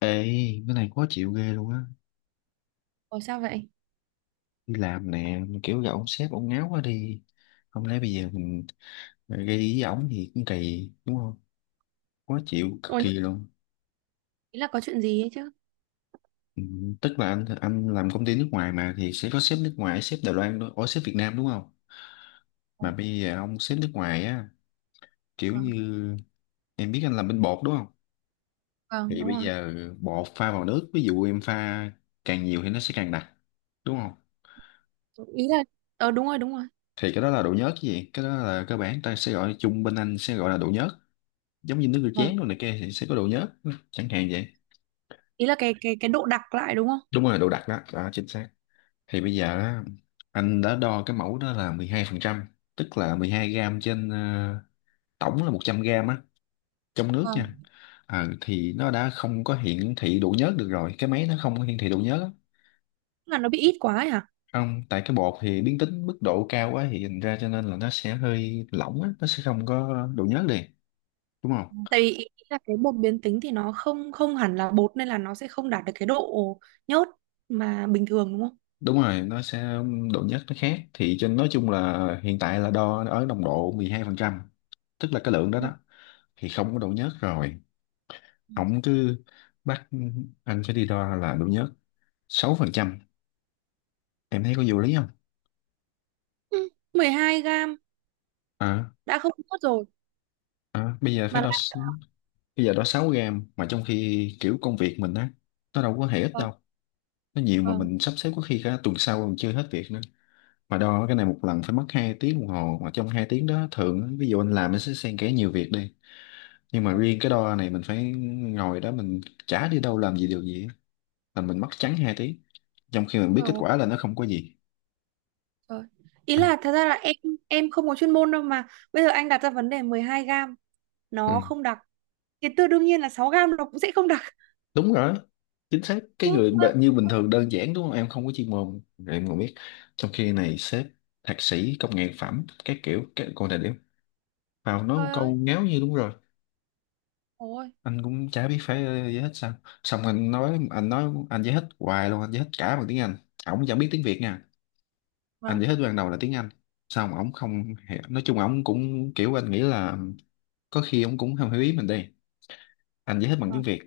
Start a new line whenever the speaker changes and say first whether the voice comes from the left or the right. left: Ê, cái này khó chịu ghê luôn á.
right: Ủa sao vậy?
left: Đi làm nè, mà kiểu gặp ông sếp, ông ngáo quá đi. Không lẽ bây giờ mình gây ý với ổng thì cũng kỳ, đúng không? Khó chịu, cực
right: Ủa
left: kỳ
right: nhưng
left: luôn.
right: ý là có chuyện gì ấy chứ?
left: Ừ, tức là anh làm công ty nước ngoài mà thì sẽ có sếp nước ngoài, sếp Đài Loan, đó, ủa sếp Việt Nam đúng không? Mà
right: Vâng,
left: bây giờ ông sếp nước ngoài á, kiểu
right: vâng,
left: như em biết anh làm bên bột đúng không?
right: vâng,
left: Thì
right: đúng
left: bây
right: rồi.
left: giờ bột pha vào nước, ví dụ em pha càng nhiều thì nó sẽ càng đặc, đúng không?
right: Ý là đúng rồi, đúng rồi.
left: Thì cái đó là độ nhớt chứ gì? Cái đó là cơ bản ta sẽ gọi chung, bên anh sẽ gọi là độ nhớt, giống như nước rửa
right: Vâng.
left: chén rồi này kia thì sẽ có độ nhớt chẳng hạn vậy.
right: Ý là cái độ đặc lại đúng không?
left: Đúng rồi, độ đặc đó đó, chính xác. Thì bây giờ á, anh đã đo cái mẫu đó là 12 phần trăm, tức là 12 gram trên tổng là 100 gram á, trong nước
right: Vâng.
left: nha. Thì nó đã không có hiển thị độ nhớt được rồi, cái máy nó không có hiển thị độ nhớt á.
right: Tức là nó bị ít quá ấy hả?
left: Không, tại cái bột thì biến tính mức độ cao quá thì thành ra cho nên là nó sẽ hơi lỏng á, nó sẽ không có độ nhớt liền, đúng không?
right: Tại vì ý là cái bột biến tính thì nó không không hẳn là bột nên là nó sẽ không đạt được cái độ nhớt mà bình thường đúng không?
left: Đúng rồi, nó sẽ độ nhớt nó khác, thì trên nói chung là hiện tại là đo ở nồng độ 12%, tức là cái lượng đó
right: Vâng.
left: đó thì không có độ nhớt rồi. Ổng cứ bắt anh phải đi đo là độ nhớt 6%, em thấy có vô lý không?
right: Ừ, 12 gram
left: À,
right: đã không nhớt rồi
left: à bây giờ
right: mà
left: phải đo
right: lại
left: bây giờ đo 6 gram, mà trong khi kiểu công việc mình á, nó đâu có hề ít
right: vâng,
left: đâu, nó nhiều mà
right: vâng.
left: mình sắp xếp có khi cả tuần sau còn chưa hết việc nữa. Mà đo cái này một lần phải mất 2 tiếng đồng hồ, mà trong 2 tiếng đó thường á, ví dụ anh làm nó sẽ xen kẽ nhiều việc đi, nhưng mà
right: Vâng.
left: riêng cái đo này mình phải ngồi đó, mình chả đi đâu làm gì điều gì á, là mình mất trắng hai tiếng trong khi mình biết
right: Ôi dồi
left: kết
right: ôi.
left: quả là nó không có gì.
right: Trời. Ý
left: À,
right: là thật ra là em không có chuyên môn đâu, mà bây giờ anh đặt ra vấn đề 12 gram nó
left: ừ.
right: không đặc, cái tư đương nhiên là 6 gam nó cũng sẽ không đặc.
left: Đúng rồi, chính xác, cái
right: Ừ,
left: người
right: vâng.
left: như bình thường đơn giản đúng không, em không có chuyên môn rồi em còn biết, trong khi này sếp thạc sĩ công nghệ phẩm các kiểu các còn thời điểm vào nói một
right: Trời
left: câu
right: ơi.
left: ngáo như đúng rồi.
right: Ôi.
left: Anh cũng chả biết phải giải thích sao, xong anh nói anh giải thích hoài luôn, anh giải thích cả bằng tiếng Anh, ổng chẳng biết tiếng Việt nha. Anh
right: Vâng,
left: giải thích ban đầu là tiếng Anh, xong ổng không hiểu, nói chung ổng cũng kiểu anh nghĩ là có khi ổng cũng không hiểu ý mình đi. Anh giải thích bằng tiếng
right: vâng,
left: Việt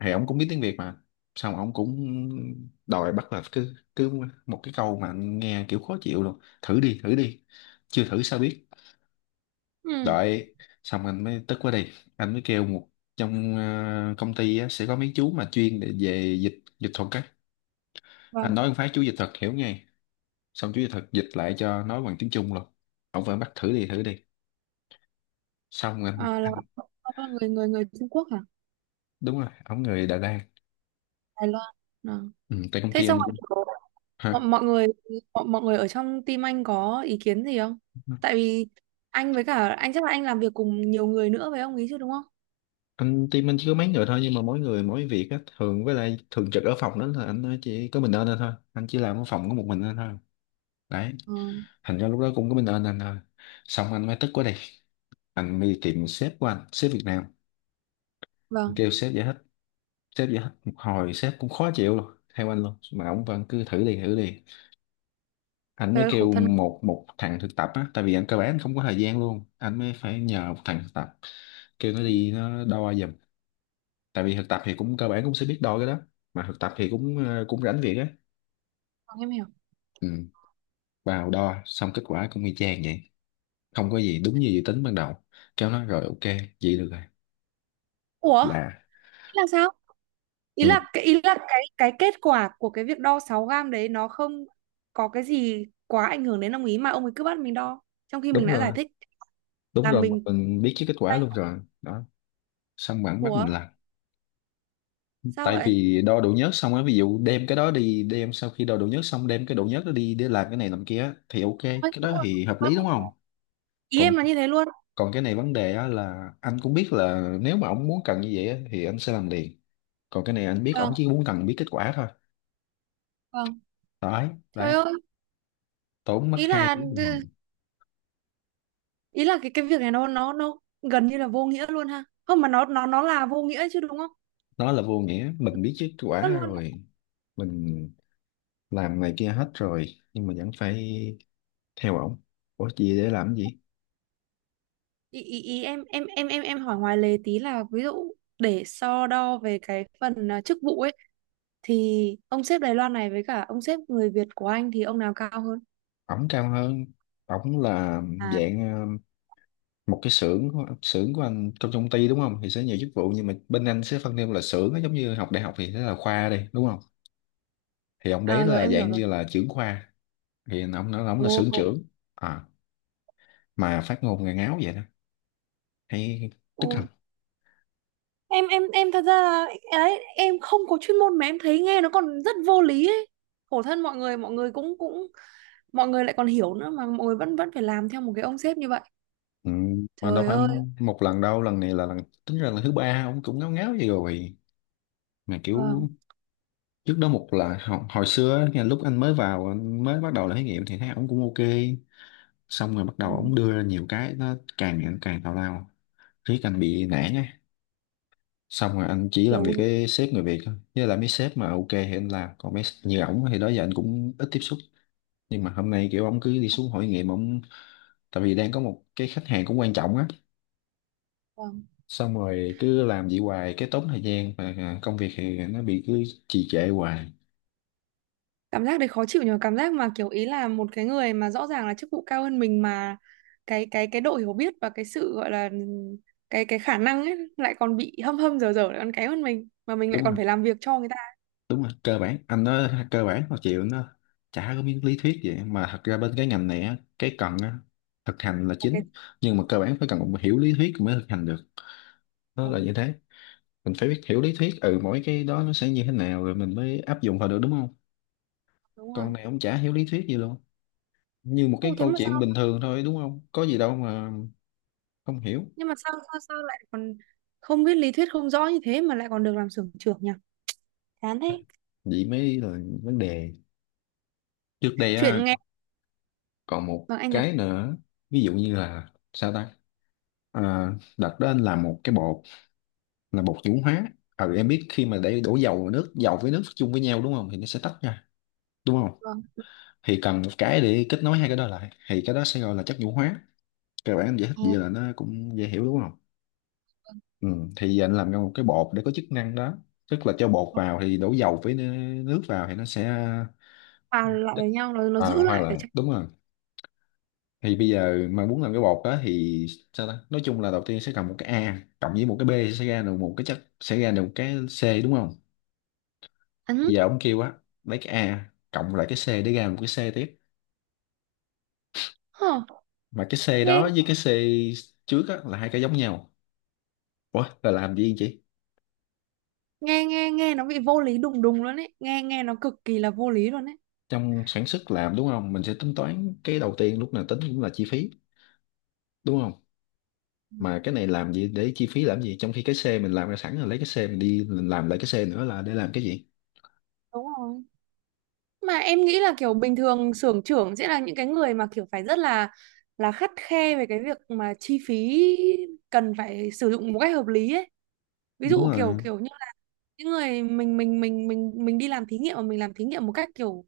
left: thì ổng cũng biết tiếng Việt mà, xong ổng cũng đòi bắt là cứ cứ một cái câu mà anh nghe kiểu khó chịu luôn: thử đi thử đi, chưa thử sao biết.
right: ừ,
left: Đợi, xong anh mới tức quá đi, anh mới kêu một trong công ty á, sẽ có mấy chú mà chuyên để về dịch dịch thuật á, anh
right: vâng.
left: nói một phát chú dịch thuật hiểu ngay, xong chú dịch thuật dịch lại cho, nói bằng tiếng Trung luôn, ổng vẫn bắt thử đi thử đi. Xong anh,
right: À, là
left: anh
right: ông là người người người Trung Quốc hả
left: đúng rồi, ông người Đà Lạt.
right: Đài Loan à.
left: Ừ, tại công
right: Thế
left: ty
right: xong
left: anh
right: rồi
left: cũng
right: có- mọi,
left: hả,
right: mọi người, mọi người ở trong team anh có ý kiến gì không? Tại vì anh với cả anh chắc là anh làm việc cùng nhiều người nữa với ông ý chứ đúng không?
left: anh team anh chỉ có mấy người thôi, nhưng mà mỗi người mỗi việc á, thường với lại thường trực ở phòng đó là anh chỉ có mình anh thôi, anh chỉ làm ở phòng có một mình anh thôi, đấy.
right: Ừ,
left: Thành ra lúc đó cũng có mình anh thôi, xong anh mới tức quá đi, anh mới đi tìm sếp của anh, sếp Việt Nam. Anh
right: vâng.
left: kêu sếp giải thích, sếp giải thích một hồi sếp cũng khó chịu luôn theo anh luôn, mà ông vẫn cứ thử đi thử đi. Anh
right: Trời
left: mới
right: ơi, khổ
left: kêu
right: thân.
left: một một thằng thực tập á, tại vì anh cơ bản anh không có thời gian luôn, anh mới phải nhờ một thằng thực tập, kêu nó
right: Vâng,
left: đi nó đo giùm, tại vì thực tập thì cũng cơ bản cũng sẽ biết đo cái đó, mà thực tập thì cũng cũng rảnh việc á.
right: em hiểu.
left: Ừ. Vào đo xong kết quả cũng y chang vậy, không có gì, đúng như dự tính ban đầu. Kêu nó rồi, ok vậy được rồi,
right: Ủa
left: là
right: thế là sao? ý
left: ừ.
right: là cái ý là cái cái kết quả của cái việc đo 6 gam đấy nó không có cái gì quá ảnh hưởng đến ông ý mà ông ấy cứ bắt mình đo, trong khi mình
left: Đúng
right: đã giải
left: rồi,
right: thích
left: đúng
right: là
left: rồi, mà
right: mình.
left: mình biết chứ kết quả luôn rồi đó, xong bản bắt
right: Ủa
left: mình làm.
right: sao
left: Tại
right: vậy?
left: vì đo độ nhớt xong á, ví dụ đem cái đó đi, đem sau khi đo độ nhớt xong đem cái độ nhớt đó đi để làm cái này làm kia á, thì ok cái
right: Ôi,
left: đó thì hợp lý đúng không.
right: ý
left: Còn
right: em là như thế luôn.
left: còn cái này vấn đề á là anh cũng biết là nếu mà ông muốn cần như vậy á, thì anh sẽ làm liền, còn cái này anh biết ông
right: Vâng,
left: chỉ muốn cần biết kết quả thôi,
right: vâng.
left: đấy
right: Trời
left: đấy,
right: ơi.
left: tốn mất
right: ý là
left: hai tiếng đồng
right: ừ,
left: hồ.
right: ý là cái việc này nó gần như là vô nghĩa luôn ha, không mà nó là vô nghĩa chứ đúng không?
left: Nó là vô nghĩa, mình biết kết quả
right: Nó luôn.
left: rồi, mình làm này kia hết rồi, nhưng mà vẫn phải theo ổng, ủa gì để làm cái gì.
right: Ý em hỏi ngoài lề tí là, ví dụ, để so đo về cái phần chức vụ ấy, thì ông sếp Đài Loan này với cả ông sếp người Việt của anh thì ông nào cao hơn?
left: Ổng cao hơn, ổng là
right: À,
left: dạng một cái xưởng của anh trong công ty đúng không, thì sẽ nhiều chức vụ nhưng mà bên anh sẽ phân theo là xưởng á, giống như học đại học thì sẽ là khoa đi đúng không, thì ông đấy
right: à, rồi
left: là
right: em hiểu
left: dạng
right: rồi.
left: như là trưởng khoa, thì ông nói ông
right: Ồ,
left: là xưởng trưởng. À, mà phát ngôn ngà ngáo vậy đó, hay tức
right: ồ.
left: không.
right: Em thật ra là ấy, em không có chuyên môn mà em thấy nghe nó còn rất vô lý ấy. Khổ thân mọi người cũng cũng mọi người lại còn hiểu nữa mà mọi người vẫn vẫn phải làm theo một cái ông sếp như vậy.
left: Ừ, mà đâu
right: Trời
left: phải
right: ơi.
left: một lần đâu, lần này là lần tính ra là thứ ba ông cũng ngáo ngáo vậy rồi, mà
right: Vâng.
left: kiểu trước đó một là hồi xưa á, nghe lúc anh mới vào anh mới bắt đầu là thí nghiệm thì thấy ông cũng ok, xong rồi bắt
right: Ừ.
left: đầu ông đưa ra nhiều cái nó càng ngày nó càng tào lao, riết anh bị nản á. Xong rồi anh chỉ làm việc
right: Kiểu.
left: cái sếp người Việt thôi, với lại mấy sếp mà ok thì anh làm, còn mấy như ổng thì đó giờ anh cũng ít tiếp xúc, nhưng mà hôm nay kiểu ổng cứ đi xuống hội nghiệm ổng, tại vì đang có một cái khách hàng cũng quan trọng á.
right: Vâng.
left: Xong rồi cứ làm vậy hoài cái tốn thời gian và công việc thì nó bị cứ trì trệ hoài,
right: Cảm giác đấy khó chịu nhờ, cảm giác mà kiểu ý là một cái người mà rõ ràng là chức vụ cao hơn mình mà cái độ hiểu biết và cái sự gọi là cái khả năng ấy lại còn bị hâm hâm dở dở, lại còn kém hơn mình mà mình lại
left: đúng
right: còn
left: không.
right: phải làm việc cho người ta,
left: Đúng rồi, cơ bản anh nói cơ bản mà chịu nó, chả có miếng lý thuyết vậy, mà thật ra bên cái ngành này á cái cần á thực hành là
right: là cái.
left: chính, nhưng mà cơ bản phải cần một hiểu lý thuyết mới thực hành được, nó là như thế. Mình phải biết hiểu lý thuyết, ừ, mỗi cái đó nó sẽ như thế nào rồi mình mới áp dụng vào được đúng không,
right: Đúng
left: con
right: rồi.
left: này ông chả hiểu lý thuyết gì luôn, như một
right: Ô
left: cái
right: thế
left: câu
right: mà
left: chuyện
right: sao,
left: bình thường thôi đúng không, có gì đâu mà không hiểu.
right: nhưng mà sao sao sao lại còn không biết lý thuyết, không rõ như thế mà lại còn được làm xưởng trưởng nhỉ? Chán thế.
left: Vậy mới là vấn đề. Trước đây á,
right: Chuyện nghe.
left: còn một
right: Vâng anh nói.
left: cái nữa, ví dụ như là sao ta, à, đặt đó anh làm một cái bột là bột nhũ hóa. Ừ, em biết khi mà để đổ dầu vào nước, dầu với nước chung với nhau đúng không thì nó sẽ tách ra, đúng không.
right: Vâng.
left: Thì cần một cái để kết nối hai cái đó lại, thì cái đó sẽ gọi là chất nhũ hóa, các bạn giải thích vậy là nó cũng dễ hiểu đúng không. Ừ, thì anh làm ra một cái bột để có chức năng đó, tức là cho bột
right: Vâng.
left: vào thì đổ dầu với nước vào thì nó sẽ
right: Hòa lại với nhau, nó giữ
left: à, hoa
right: lại ở
left: là
right: trong.
left: đúng rồi. Thì bây giờ mà muốn làm cái bột đó thì sao ta, nói chung là đầu tiên sẽ cần một cái A cộng với một cái B thì sẽ ra được một cái chất, sẽ ra được một cái C đúng không.
right: Ấn.
left: Bây giờ ông kêu á, lấy cái A cộng lại cái C để ra một cái C tiếp,
right: Hờ.
left: mà cái C
right: nghe
left: đó với cái C trước á là hai cái giống nhau, ủa là làm gì chị.
right: nghe nghe nghe nó bị vô lý đùng đùng luôn ấy, nghe nghe nó cực kỳ là vô lý luôn ấy.
left: Trong sản xuất làm đúng không, mình sẽ tính toán cái đầu tiên lúc nào tính cũng là chi phí, đúng không, mà cái này làm gì để chi phí làm gì trong khi cái xe mình làm ra sẵn rồi, lấy cái xe mình đi mình làm lại cái xe nữa là để làm cái gì.
right: Đúng rồi, mà em nghĩ là kiểu bình thường xưởng trưởng sẽ là những cái người mà kiểu phải rất là khắt khe về cái việc mà chi phí cần phải sử dụng một cách hợp lý ấy. Ví
left: Đúng
right: dụ kiểu
left: rồi.
right: kiểu như là những người mình, mình đi làm thí nghiệm mà mình làm thí nghiệm một cách kiểu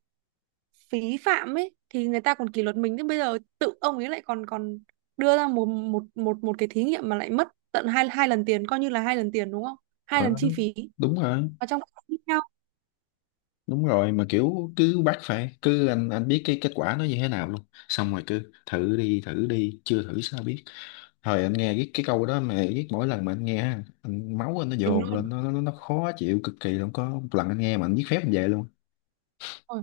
right: phí phạm ấy thì người ta còn kỷ luật mình, thế bây giờ tự ông ấy lại còn còn đưa ra một một cái thí nghiệm mà lại mất tận hai hai lần tiền, coi như là hai lần tiền đúng không, hai lần
left: Ờ,
right: chi phí,
left: Đúng rồi.
right: và trong cái tiếp theo
left: Đúng rồi, mà kiểu cứ bắt phải, cứ anh biết cái kết quả nó như thế nào luôn, xong rồi cứ thử đi thử đi, chưa thử sao biết. Thời anh nghe cái câu đó mà biết, mỗi lần mà anh nghe á, anh, máu anh nó
right: mình
left: dồn
right: luôn
left: lên, nó khó chịu cực kỳ luôn. Có một lần anh nghe mà anh viết phép anh về luôn
right: rồi.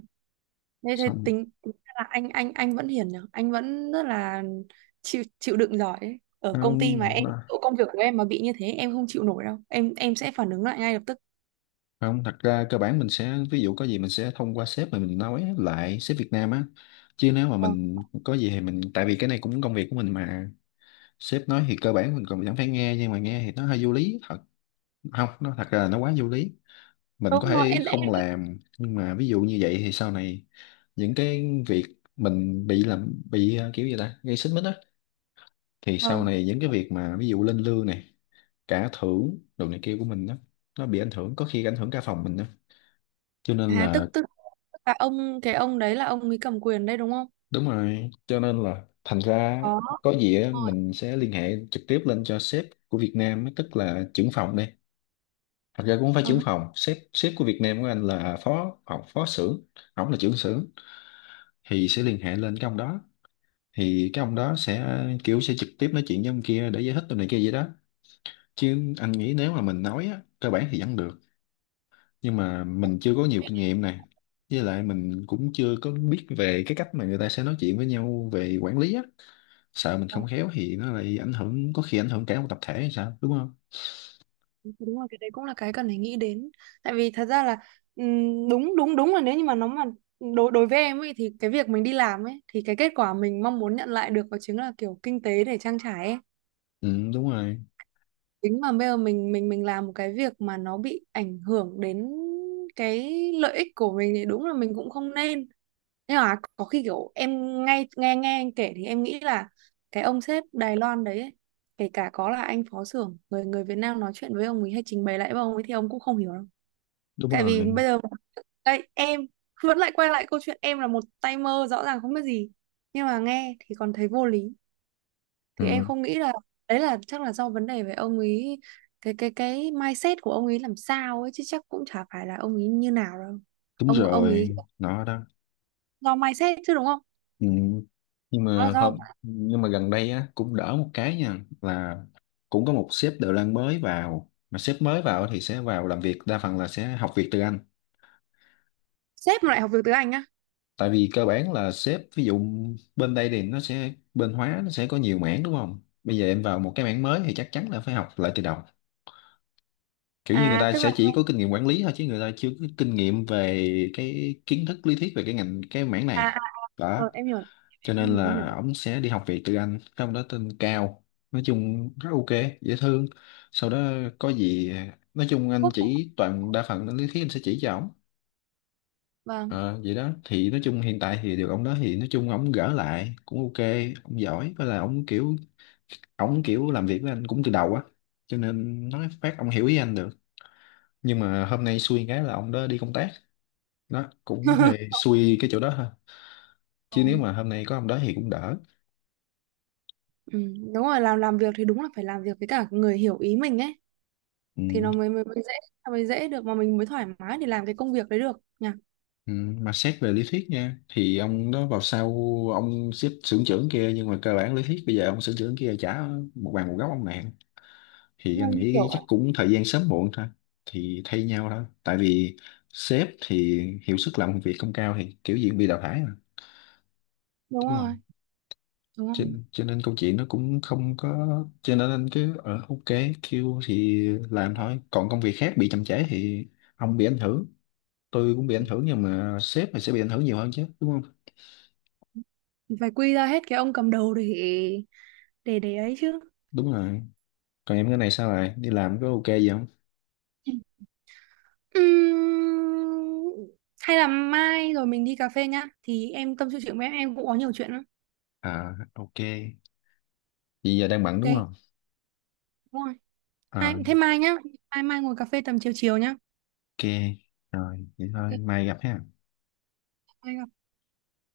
right: Nên thế
left: xong.
right: tính ra là anh vẫn hiền nhỉ, anh vẫn rất là chịu chịu đựng giỏi ấy. Ở
left: nó,
right: công ty mà em,
left: nó
right: chỗ công việc của em mà bị như thế em không chịu nổi đâu, em sẽ phản ứng lại ngay lập tức.
left: không, thật ra cơ bản mình sẽ, ví dụ có gì mình sẽ thông qua sếp mà mình nói lại, sếp Việt Nam á, chứ nếu mà
right: Vâng.
left: mình có gì thì mình, tại vì cái này cũng công việc của mình mà. Sếp nói thì cơ bản mình còn chẳng phải nghe, nhưng mà nghe thì nó hơi vô lý thật. Không, nó thật ra là nó quá vô lý. Mình có
right: Đúng rồi.
left: thể không làm, nhưng mà ví dụ như vậy thì sau này những cái việc mình bị làm bị kiểu gì ta, gây xích mích á, thì sau
right: Vâng.
left: này những cái việc mà ví dụ lên lương này, cả thưởng đồ này kia của mình đó, nó bị ảnh hưởng, có khi ảnh hưởng cả phòng mình đó, cho nên
right: À tức
left: là.
right: tức tức là ông đấy là ông ấy cầm quyền đây đúng không?
left: Đúng rồi, cho nên là thành ra
right: Có.
left: có gì á,
right: Rồi.
left: mình sẽ liên hệ trực tiếp lên cho sếp của Việt Nam á, tức là trưởng phòng đây. Thật ra cũng không phải
right: Ờ,
left: trưởng phòng, sếp sếp của Việt Nam của anh là phó phó, phó xưởng, ổng là trưởng xưởng thì sẽ liên hệ lên cái ông đó. Thì cái ông đó sẽ kiểu sẽ trực tiếp nói chuyện với ông kia để giải thích tụi này kia vậy đó. Chứ anh nghĩ nếu mà mình nói á, cơ bản thì vẫn được, nhưng mà mình chưa có nhiều kinh nghiệm này. Với lại mình cũng chưa có biết về cái cách mà người ta sẽ nói chuyện với nhau về quản lý á, sợ mình
right: ờ,
left: không khéo thì nó lại ảnh hưởng, có khi ảnh hưởng cả một tập thể hay sao, đúng không?
right: đúng rồi, cái đấy cũng là cái cần phải nghĩ đến. Tại vì thật ra là đúng đúng đúng là, nếu như mà nó mà đối đối với em ấy, thì cái việc mình đi làm ấy, thì cái kết quả mình mong muốn nhận lại được đó chính là kiểu kinh tế để trang trải ấy.
left: Ừ, đúng rồi.
right: Tính mà bây giờ mình làm một cái việc mà nó bị ảnh hưởng đến cái lợi ích của mình thì đúng là mình cũng không nên. Nhưng mà có khi kiểu em, ngay nghe nghe anh kể, thì em nghĩ là cái ông sếp Đài Loan đấy ấy, kể cả có là anh phó xưởng người người Việt Nam nói chuyện với ông ấy hay trình bày lại với ông ấy thì ông cũng không hiểu đâu.
left: Đúng
right: Tại vì
left: rồi.
right: bây giờ đây em vẫn lại quay lại câu chuyện em là một tay mơ rõ ràng không biết gì, nhưng mà nghe thì còn thấy vô lý, thì em
left: Ừ,
right: không nghĩ là đấy, là chắc là do vấn đề về ông ấy, cái mindset của ông ấy làm sao ấy chứ chắc cũng chả phải là ông ấy như nào đâu.
left: đúng
right: Ông ấy
left: rồi, nó đó.
right: do mindset chứ đúng không?
left: Ừ. Nhưng
right: Nó là
left: mà
right: do
left: hôm, nhưng mà gần đây á cũng đỡ một cái nha là cũng có một sếp Đài Loan mới vào, mà sếp mới vào thì sẽ vào làm việc đa phần là sẽ học việc từ anh.
right: sếp mà lại học được tiếng Anh á.
left: Tại vì cơ bản là sếp, ví dụ bên đây thì nó sẽ, bên hóa nó sẽ có nhiều mảng, đúng không? Bây giờ em vào một cái mảng mới thì chắc chắn là phải học lại từ đầu, kiểu như người
right: À
left: ta
right: tức là,
left: sẽ chỉ có kinh nghiệm quản lý thôi chứ người ta chưa có kinh nghiệm về cái kiến thức lý thuyết về cái ngành, cái mảng
right: à,
left: này
right: à,
left: đó.
right: rồi em hiểu.
left: Cho
right: Em
left: nên
right: hiểu, em hiểu.
left: là ổng sẽ đi học việc từ anh, cái ông đó tên Cao. Nói chung rất ok, dễ thương. Sau đó có gì, nói chung anh
right: Quốc à?
left: chỉ toàn đa phần là lý thuyết anh sẽ chỉ cho ổng.
right: Vâng.
left: Ờ, vậy đó, thì nói chung hiện tại thì được ông đó thì nói chung ổng gỡ lại cũng ok. Ông giỏi với là ổng kiểu, ổng kiểu làm việc với anh cũng từ đầu á, cho nên nói phát ông hiểu ý anh được. Nhưng mà hôm nay xui cái là ông đó đi công tác, đó cũng hơi xui cái chỗ đó thôi,
right: Ừ,
left: chứ nếu mà hôm nay có ông đó thì cũng đỡ.
right: ừ, đúng rồi, làm việc thì đúng là phải làm việc với cả người hiểu ý mình ấy, thì
left: Ừ.
right: nó mới mới, mới dễ, nó mới dễ được mà mình mới thoải mái để làm cái công việc đấy được nhỉ.
left: Ừ. Mà xét về lý thuyết nha thì ông đó vào sau ông xếp xưởng trưởng kia, nhưng mà cơ bản lý thuyết bây giờ ông xưởng trưởng kia trả một bàn một góc ông nạn, thì
right: Nghe
left: anh
right: như
left: nghĩ
right: kiểu
left: chắc cũng thời gian sớm muộn thôi, thì thay nhau thôi, tại vì sếp thì hiệu suất làm việc không cao thì kiểu gì cũng bị đào thải mà,
right: đúng
left: đúng không?
right: rồi, đúng
left: cho,
right: rồi,
left: cho nên câu chuyện nó cũng không có, cho nên anh cứ ở ok kêu thì làm thôi, còn công việc khác bị chậm trễ thì ông bị ảnh hưởng, tôi cũng bị ảnh hưởng, nhưng mà sếp thì sẽ bị ảnh hưởng nhiều hơn chứ, đúng không?
right: phải quy ra hết cái ông cầm đầu, để ấy chứ.
left: Đúng rồi. Còn em cái này sao lại đi làm, có ok gì không?
right: Ừm, Hay là mai rồi mình đi cà phê nhá, thì em tâm sự chuyện với em cũng có nhiều chuyện lắm.
left: À ok, vậy giờ đang bận đúng
right: Ok,
left: không?
right: đúng rồi. Mai,
left: À
right: thế mai nhá, mai mai ngồi cà phê tầm chiều chiều nhá.
left: ok, rồi vậy thôi
right: Ok,
left: mai gặp ha.
right: mai gặp.